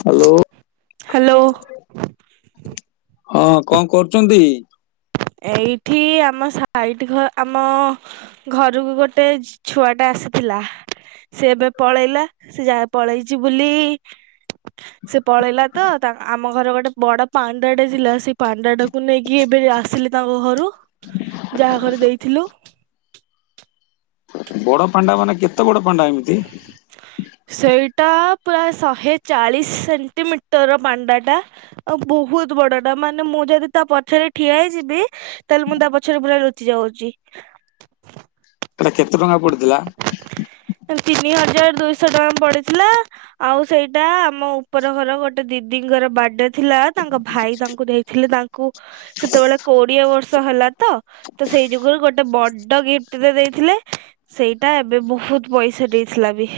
Hello hello ହଁ କଣ କରୁଚନ୍ତି? ଏଇଠି ଆମ ସାଇଡ ଘ ଆମ। ଘରୁକୁ ଗୋଟେ ଛୁଆ ଟେ ଆସିଥିଲା। ସେ ଏବେ ପଳେଇଲା ସେ ଯାହା ପଳେଇଛି ବୁଲି। ସେ ପଳେଇଲା ତ ଆମ ଘର ଗୋଟେ ବଡ ପାଣ୍ଡା ଟେ ଥିଲା ସେ। ପାଣ୍ଡା ଟାକୁ ନେଇକି ଏବେ ଆସିଲି ତାଙ୍କ ଘରୁ ଯାହା ଘରେ ଦେଇଥିଲୁ। ବଡ ପାଣ୍ଡା ମାନେ କେତେ ବଡ ପାଣ୍ଡା ଏମିତି? ସେଇଟା ପୁରା ଶହେ ଚାଳିଶ ସେଣ୍ଟିମିଟର ପାଣ୍ଡାଟା। ଆଉ ବହୁତ ବଡ ଟା ମାନେ ମୁଁ ଯଦି ତା ପଛରେ ଠିଆ ହେଇଯିବି! ତାହେଲେ ମୁଁ ତା ପଛରେ ପୁରା ଲୁଚି ଯାଉଛି। ଏଟା କେତେ ଟଙ୍କା ପଡିଥିଲା। ତିନି ହଜାର ଦୁଇଶହ ଟଙ୍କା ପଡିଥିଲା। ଆଉ ସେଇଟା ଆମ ଉପର ଘର ଗୋଟେ ଦିଦିଙ୍କର ବାର୍ଡେ। ଥିଲା ତାଙ୍କ ଭାଇ ତାଙ୍କୁ ଦେଇଥିଲେ ତାଙ୍କୁ ସେତେବେଳେ କୋଡିଏ ବର୍ଷ ହେଲା ତ। ତ ସେଇ ଯୁଗରୁ ଗୋଟେ ବଡ ଗିଫ୍ଟ ଦେଇଥିଲେ। ସେଇଟା ଏବେ ବହୁତ ପଇସା ଦେଇଥିଲା ବି।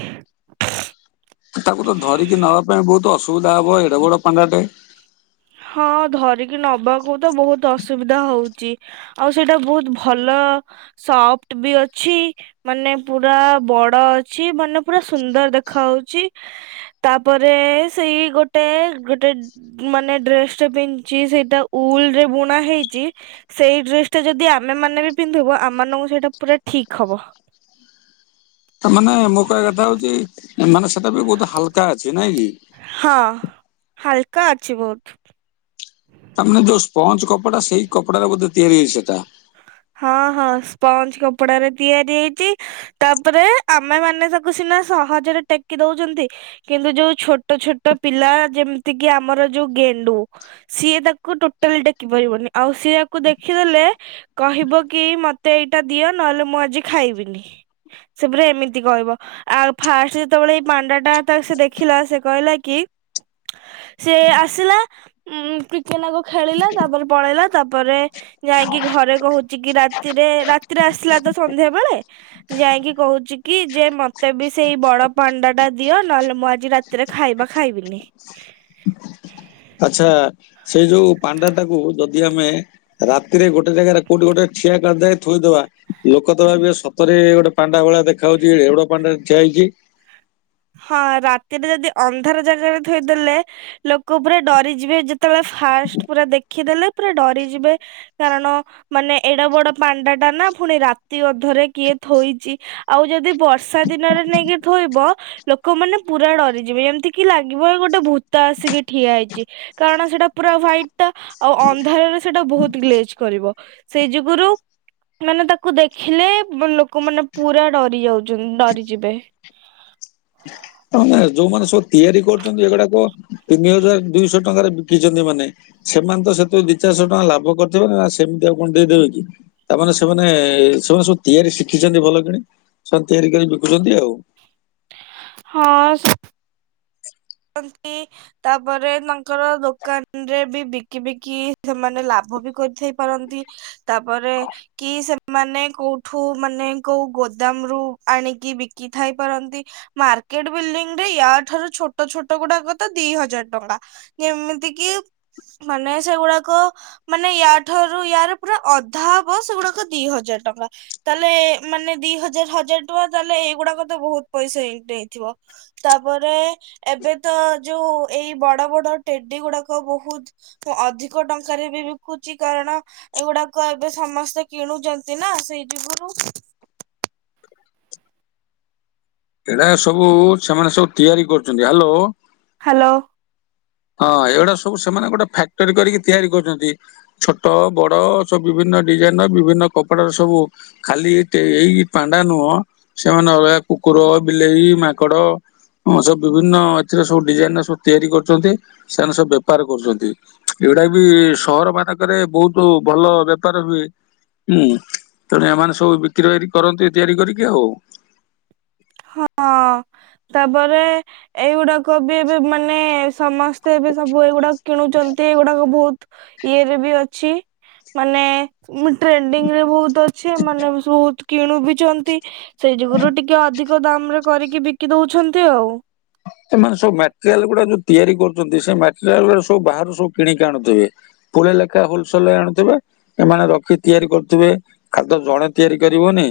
ତାକୁ ତ ଧରିକି ନବା ପାଇଁ ବହୁତ ଅସୁବିଧା ହବ ଏଡ ବଡ ପାଣ୍ଡା ଟେ। ହଁ ଧରିକି ନବାକୁ ତ ବହୁତ ଅସୁବିଧା ହଉଛି। ଆଉ ସେଇଟା ବହୁତ ଭଲ ସଫ୍ଟ ବି ଅଛି। ମାନେ ପୁରା ବଡ ଅଛି ମାନେ ପୁରା ସୁନ୍ଦର ଦେଖ ହଉଛି। ତାପରେ ସେଇ ଗୋଟେ ଗୋଟେ ମାନେ। ଡ୍ରେସ ଟା ପିନ୍ଧି ସେଇଟା ଉଲ ରେ ବୁଣା ହେଇଛି। ସେଇ ଡ୍ରେସ ଟା ଯଦି ଆମେ ମାନେ ବି ପିନ୍ଧିବୁ ଆମ ମାନଙ୍କୁ ସେଇଟା ପୁରା ଠିକ ହବ। ମାନେ ମୁଁ କହିବା କଥା ହଉଛି ମାନେ ସେଟା ବି ବହୁତ ହାଲକା ଅଛି ନାଇଁ କି? ହଁ ହାଲକା ଅଛି ବହୁତ। [inaudible] ତାମାନେେ ଯୋଉ ସ୍ପଞ୍ଜ କପଡା ସେଇ କପଡାରେ ବୋଧେ ତିଆରି ହେଛି ସେଟା! ହଁ ହଁ ସ୍ପଞ୍ଜ କପଡା ରେ ତିଆରି ହେଇଛି। ତାପରେ ଆମେ ମାନେ ତାକୁ ସିନା ସହଜରେ ଟେକି ଦଉଛନ୍ତି। କିନ୍ତୁ ଯୋଉ ଛୋଟ ଛୋଟ ପିଲା ଯେମିତି କିି ଆମର ଯୋଉ ଗେଣ୍ଡୁ। ସିଏ ତାକୁ ଟୋଟାଲି ଡେକି ପାରିବନି ଆଉ ସିଏ ତାକୁ ଦେଖିଦେଲେ। କହିବ କି ମତେ ଏଇଟା ଦିଅ ନହେଲେ ମୁଁ ଆଜି ଖାଇବିନି। ସେପୁରା ଏମିତି କହିବ। ଆଉ ଫାଷ୍ଟ ଯେତେବେଳେ ଏଇ ପାଣ୍ଡା ଟା ତା ସେ ଦେଖିଲା ସେ କହିଲା କି। ସେ ଆସିଲା। ଉଁ କ୍ରିକେ ନାକୁ ଖେଳିଲା ତାପରେ ପଳେଇଲା ତାପରେ ଯାଇକି ଘରେ। କହୁଛି କି ରାତିରେ ରାତିରେ ଆସିଲା ତ ସନ୍ଧ୍ୟା ବେଳେ। ଯାଇକି କହୁଛି କି ଯେ ମତେ ବି ସେଇ ବଡ ପଣ୍ଡା ଟା ଦିଅ ନହେଲେ ମୁଁ ଆଜି ରା। ଭିତରେ ଖାଇବା ଖାଇବିନି। ଆଚ୍ଛା ସେଇ ଯୋଉ ପାଣ୍ଡା ଟାକୁ ଯଦି ଆମେ ରାତିରେ ଗୋଟେ ଜାଗାରେ କୋଉଠି ଗୋଟେ ଠିଆ କରିଦ ଥୋଇଦବା ଲୋକ ତ ଭାବିବେ ସତରେ ଗୋଟେ ପାଣ୍ଡା ଭଳିଆ ଦେଖା ହାଉଛି ଏଉଡ ପାଣ୍ଡା ଠିଆ ହେଇଛି। ହଁ ରାତିରେ ଯଦି ଅନ୍ଧାର ଜାଗାରେ ଥୋଇଦେଲେ ଲୋକ ପୁରା ଡରିଯିବେ ଯେ କେତେବେଳେ ଫାଷ୍ଟ ପୁରା ଦେଖ ଦେଖିଦେଲେ ପୁରା ଡରିଯିବେ କାରଣ ମାନେ ଏଡ ବଡ ପାଣ୍ଡା ଟା ନା ପୁଣି ରାତି ଅ ଧରେ କିଏ ଥୋଇଛି ଆଉ ଯଦି ବର୍ଷା ଦିନରେ ନେଇକି ଥୋଇବ ଲୋକମାନୋନେ ପୁରା ଡରିଯିବେ ଯେମିତି କି ଲାଗିବ ଗୋଟେ ଭୂତ ଆସିକି ଠିଆ ହେଇଛି। କାରଣ ସେଟା ପୁରା ହାଇଟ୍ଟା ଆଉ ଅନ୍ଧାରରେ ସେଟା ବହୁତ ଗ୍ଲେଜ କରିବ ସେଇ ଯୋଗୁରୁ ମାନେ ତାକୁ ଦେଖିଲେ ଲୋକମାନୋନେ ପୁରା ଡରି ଯାଉଛନ୍ତି ଡରିଯିବେ। ତାାନେ ଯୋଉମାନେ ସବୁ ତିଆରି କରୁଛନ୍ତି ଏଗୁଡାକ ତିନି ହଜାର ଦୁଇଶ ଟଙ୍କାରେ ବିକିଛନ୍ତି ମାନେ ସେମାନେ ତ ସେଥିରୁ ଦି ଚାରିଶହ ଟଙ୍କା ଲାଭ କରିଥିବେ ନା ସେମିତି ଆଉ କଣ ଦେଇଦେବେ କି ତାମାନେ ସେମାନେ ସେମାନେ ସବୁ ତିଆରି ଶିଖିଛନ୍ତି ଭଲ କିଣି ସେମାନେ ତିଆରି କରିି ବିକୁଛନ୍ତି ଆଉ ହଁ ସେ କରନ୍ତି। ତାପରେ ତାଙ୍କର ଦୋକାନରେ ବି ବିକି ବିକି ସେମାନେ ଲାଭ ବି କରିଥାଇ କରନ୍ତି ତାପରେ କି ସେମାନେ କୋଉ ଠୁ ମାନେ କୋଉ ଗୋଦାମ ରୁ ଆଣିକି ବିକି ଥାଇ ପାରନ୍ତି ମାର୍କେଟ ବିଲ୍ଡିଂ ରେ ୟାଠାରୁ ଛୋଟ ଛଟ ଛୋଟ ଗୁଡାକ ତ ଦି ହଜାର ଟଙ୍କା ଯେମିତି କି ମାନେ ସେଗୁଡାକ ଟ ମାନେ ୟାଠାରୁ ୟାର ପୁରା ଅଧା ହବ ସେଗୁଡାକ ଦି ହଜାର ଟଙ୍କା। ତାହେଲେ ମାନେ ଦି ହଜାର ହଜାର ଟଙ୍କା ତାହେଲେ ଏଇଗୁଡାକ ତ ବହୁତ ପଇସା ଏଇଟି ହେଇଥିବ ତାପରେ ଏବେ ତ ଯୋଉ ଏଇ ବଡ ବଡ ଟେଡି ଗୁଡ଼ାକ ବହୁତ୍ ମୁଁ ଅଧିକ ଟଙ୍କାରେ ବି ବିକୁଚି କାରଣ ଏଗୁଡାକ ଏବେ ସମସ୍ତେ କିଣୁଛନ୍ତି ନା ସେଇ ଯୋଗୁରୁ। ଏଡା ସବୁ ସେମାନେ ସବୁ ତିଆରି କରୁଚନ୍ତି ହ୍ୟାଲୋ ହ୍ୟାଲୋ। ହଁ ଏଗୁଡା ସବୁ ସେମାନେ ଗୋଟେ ଫ୍ୟାକ୍ଟରୀ କରିକି ତିଆରି କରୁଚନ୍ତି। ଛୋଟ ବଡ ସବୁ ବିଭିନ୍ନ ଡିଜାଇନ୍ ର ବିଭିନ୍ନ କପଡାର ସବୁ ଖାଲି ଏଇ ଟେ ଏଇ ପାଣ୍ଡା ନୁହଁ ସେମାନେ ଅଲଗା କୁକୁର ବିଲେଇ ମାଙ୍କଡ ହଁ ସବୁ ବିଭିନ୍ନ ଏଥିରେ ସବୁ ଡିଜାଇନର ସବୁ ତିଆରି କରୁଚନ୍ତି ସେମାନେ ସବୁ ବେପାର କରୁଚନ୍ତି। ଏଗୁଡା ବି ସହର ମାନଙ୍କରେ ବହୁତ ଭଲ ବେପାର ହୁଏ। ହୁଁ ତେଣୁ ଏମାନେ ସବୁ ବିକ୍ରି ବିକାରି କରନ୍ତିୁ ତିଆରି କରିକି ଆଉ। ହ [unintelligible] ହଁ ତାପରେ ଏଇଗୁଡାକ ବି ଏବେ ମାନେ ସମସ୍ତେ ଏବେ ସବୁ ଏଇଗୁଡାକ କିଣୁଛନ୍ତି ଏଇଗୁଡାକ ବହୁତ ଇଏରେ ବି ଅଛି ମାନେ ମୁଁ ଟ୍ରେଣ୍ଡିଙ୍ଗ ରେ ବହୁତ୍ ଅଛି ଏମାନେ ସବୁ ବହୁତ୍ କିଣୁ ବି ଚନ୍ତି। ସେଇ ଯୁଗୁରୁ ଟିକେ ଅଧିକ ଦାମ୍ ରେ କରିକି ବିକି ଦେଉଚନ୍ତି। ସେମାନେ ସବୁ ମଟେରିଆଲ ଗୁଡା ଯୋଉ ତିଆରି କରୁଚନ୍ତି ସେଇ ମଟେରିଆଲରା ସବୁ ବାହାରୁ ସବୁ କିଣିକି ଆଣୁଥିବେ। ପୁଳେ ଲେଖା ହୋଲସଲ୍ ରେ ଆଣୁଥିବେ। ଏମାନେ ରଖି ତିଆରି କରୁଥିବେ ଖାଦ୍ୟ ଜଣେ ତିଆରି କରିବନି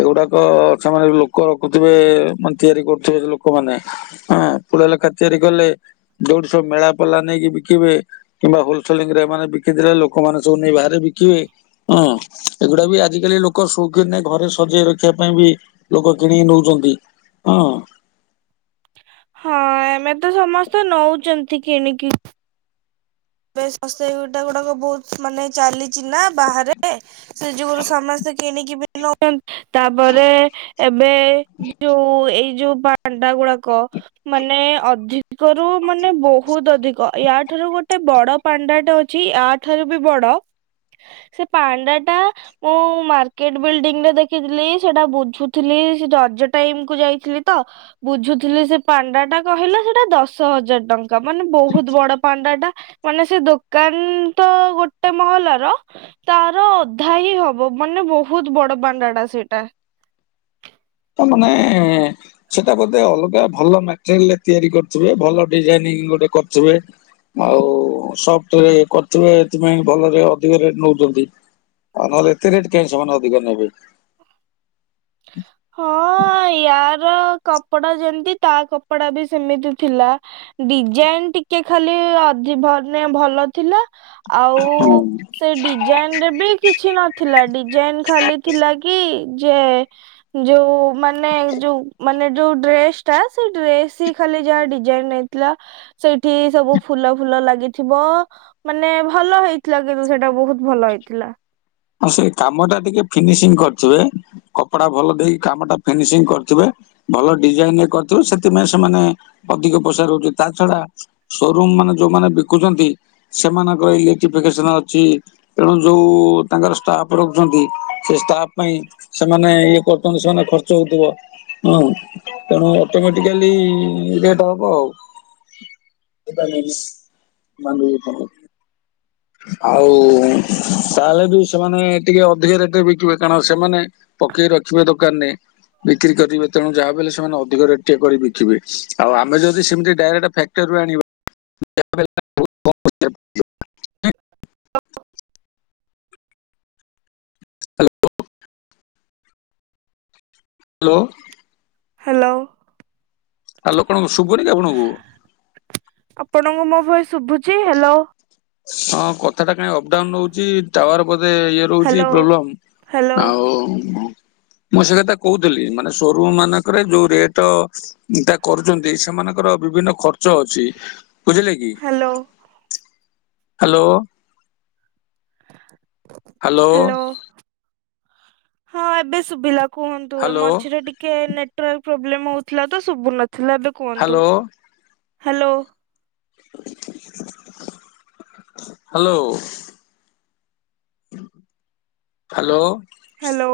ଏଗୁଡାକ ସେମାନେ ଲୋକ ରଖୁଥିବେ ମାନେ ତିଆରି କରୁଥିବେ ଲୋକ ମାନେ। ହଁ ପୁଳେ ଲେଖା ତିଆରି କଲେ ଯୋଉଠି ସବୁ ମେଳା ପଢଲା ନେଇକି ବିକିବେ କିମ୍ବା ହୋଲସେଲିଙ୍ଗ ରେ ଏମାନେ ବିକିଥିଲେ ଲୋକମାନେ ସବୁ ନେଇ ବାହାରେ ବିକିବେ। ହଁ ଏଗୁଡା ବି ଆଜି କାଲି ଲୋକ ସୌକିନିରେ ଘରେ ସଜେଇ ରଖିବା ପାଇଁ ବି ଲୋକ କିଣିକି ନଉଚନ୍ତି ହଁ। ହଁ ଏମେ ତ ସମସ୍ତେ ନଉଚନ୍ତି କିଣିକି। ବେସ୍‌ ଅସ୍ତେଇ ଗୁଡ଼ା ଗୁଡ଼ାକୁ ବହୁତ ମାନେ ଚାଲିଚିନା ବାହାରେ ସେଇ ଯୋଗୁରୁ ସମସ୍ତେ କିଣିକି ବି ନୋଉଚନ୍ତି ତାପରେ ଏବେ ଯୋଉ ଏଇ ଯୋଉ ପା ଣ୍ଡା ଗୁଡାକ ମାନେ ଅଧିକରୁୁ ମାନେ ବହୁତ୍ ଅଧିକ ୟାଠାରୁ ଗୋଟ୍ ଗୋଟେ ବଡ ପାଣ୍ଡା ଟା ଅଛି ଆ ଠାରୁ ବି ବଡ ସେ ପାଣ୍ଡା ଟା ମୁଁ ମାର୍କେଟ ବିଲ୍ଡିଂରେ ଦେଖିଥିଲି ସେଟା ବୁଝୁଥିଲି ସେ ରଜ ଟାଇମ୍ କୁ ଯାଇଥିଲି ତ। ବୁଝୁଥିଲି ସେ ପାଣ୍ଡା ଟା କହିଲା ସେଟା ଦଶ ହଜାର ଟଙ୍କା ମାନେ ବହୁତ ବଡ ପାଣ୍ଡା ଟା। ମାନେ ସେ ଦୋକାନ ତ ଗୋଟେ ମହଲାର ତାର ଅଧା ହିଁ ହବ ମାନେ ବହୁତ ବଡ ପାଣ୍ଡା ଟା ସେଇଟା। ତ ମାନେ ସେଟା ବୋଧେ ଅଲଗା ଭଲ ମଟେରିଲରେ ତିଆରି କରିଥିବେ ଭଲ ଡିଜାଇନିଂ ଗୋଟେ କରିଥିବେ। ଆଉ ସଫ୍ଟ ରେ କରୁଥିବେ ଏଥିପାଇଁ ଭଲରେ ଅଧିକ ରେଟ୍‌ ନଉଚନ୍ତି। ଆଉ ନହେଲେ ଏତେ ରେଟ୍ କାହିଁ ସେମାନେ ଅଧିକ ନେବେ। ହଁ ୟାର କପଡା ଯେମିତି ତା କପଡା ବି ସେମିତି ଥିଲା। ଡିଜାଇନ ଟିକେ ଖାଲି ଅଧି ମାନେ ଭଲ ଥିଲା ଆଉ ସେ ଡିଜାଇନ ରେ ବି କିଛି ନଥିଲା ଡିଜାଇନ ଖାଲି ଥିଲା କି ଯେ ଯୋଉ ମାନେ ଯୋଉ ମାନେ ଯୋଉ ଡ୍ରେସ ଟା ସେ ଡ୍ରେସ ହି ଖାଲି ଯାହା ଡିଜାଇନ ଥିଲା ସେଇଠି ସବୁ ଫୁଲ ଫୁଲ ଲାଗିଥିବ ମାନେ ଭଲ ହେଇଥିଲା କିନ୍ତୁ ସେଟା ବହୁତ ଭଲ ହେଇଥିଲା। ହଁ ସେ କାମ ଟା ଟିକେ ଫିନିସିଂ କରିଚଜେ। କପଡା ଭଲ ଦେଇକି କାମଟା ଫିନିସିଂ କରିଥିବେ ଭଲ ଡିଜାଇନ କରିଥିବେ ସେଥିପାଇଁ ସେମାନେ ଅଧିକ ପଇସା ରହୁଛି ତା ଛଡା ସୋରୁମ ମାନେ ଯୋଉମାନେ ବିକୁଚନ୍ତି ସେମାନଙ୍କର ଇଲେକ୍ଟଫିକସନ ଅଛି ତେଣୁ ଯୋଉ ତାଙ୍କର ଷ୍ଟାଫ ରଖୁଛନ୍ତି ସେ ଷ୍ଟାଫ ପାଇଁ ସେମାନେ ଇଏ କରୁଛନ୍ତି ସେମାନେ ଖର୍ଚ୍ଚ ହଉଥିବ। ହଁ ତେଣୁ ଅଟୋମେଟିକାଲି ରେଟ ହବ ଆଉ।। [unintelligible] ଆଉ ତାହେଲେ ବି ସେମାନେ ଟିକେ ଅଧିକା ରେଟ ରେ ବିକିବେ କାରଣ ସେମାନେ ପକେଇ ରଖିବେ ଦୋକାନ ରେ ବିକ୍ରି କରିବେ ତେଣୁ ଯାହା ବ ହେଲେ ସେମାନେ ଅଧିକ ରେଟ୍ ଟେଏ କରି ବିକିବେ ଆଉ ଆମେ ଯଦି ସେମତି ଡାଇରେକ୍ଟ ଫ୍ୟାକ୍ ଟେରି ରୁ ଆଣିବା [unintelligible] [unintelligible] ହ୍ୟାଲୋ। ହ୍ୟାଲୋ। ହ୍ୟାଲୋ। ହାଲୋକଣ ଶୁଭୁନି କି ଆପଣଙ୍କୁ? ଆପଣଙ୍କୁ ମୋ ଭୟସ୍ ଶୁଭୁଛି ହ୍ୟାଲୋ। ହଁ କଥା ଟା କାଇଁ ଅପଡାଉନ ରଉଛି ଟାୱାର ବୋଧେ ଇଅ ରଉଛି ହ୍ୟାଲୋ। ହ୍ୟାଲୋ ପ୍ରବ୍ଲେମ ଆଉ ମୁଁ ସେ କଥା କହୁଥିଲି ମାନେ ସୋରୁମ ମାନଙ୍କରେ ଯୋଉ ରେଟ ତା କରୁଛନ୍ତି ସେମାନଙ୍କର ବିଭିନ୍ନ ଖର୍ଚ୍ଚ ଅଛି ବୁଝିଲେ କି! ହ୍ୟାଲୋ। ହ୍ୟାଲୋ। ହ୍ୟାଲୋ ହଁ ଏବେ ଶୁଭିଲା। କୁହନ୍ତୁ ହ୍ୟାଲୋ ମଝିରେ ଟିକେ ନେଟୱାର୍କ ପ୍ରୋବ୍ଲେମ ହଉଥିଲା ତ ଶୁଭୁ ନଥିଲା ତ କୁହନ୍ତୁ hello hello. Hello. [inaudible] Hello. Hello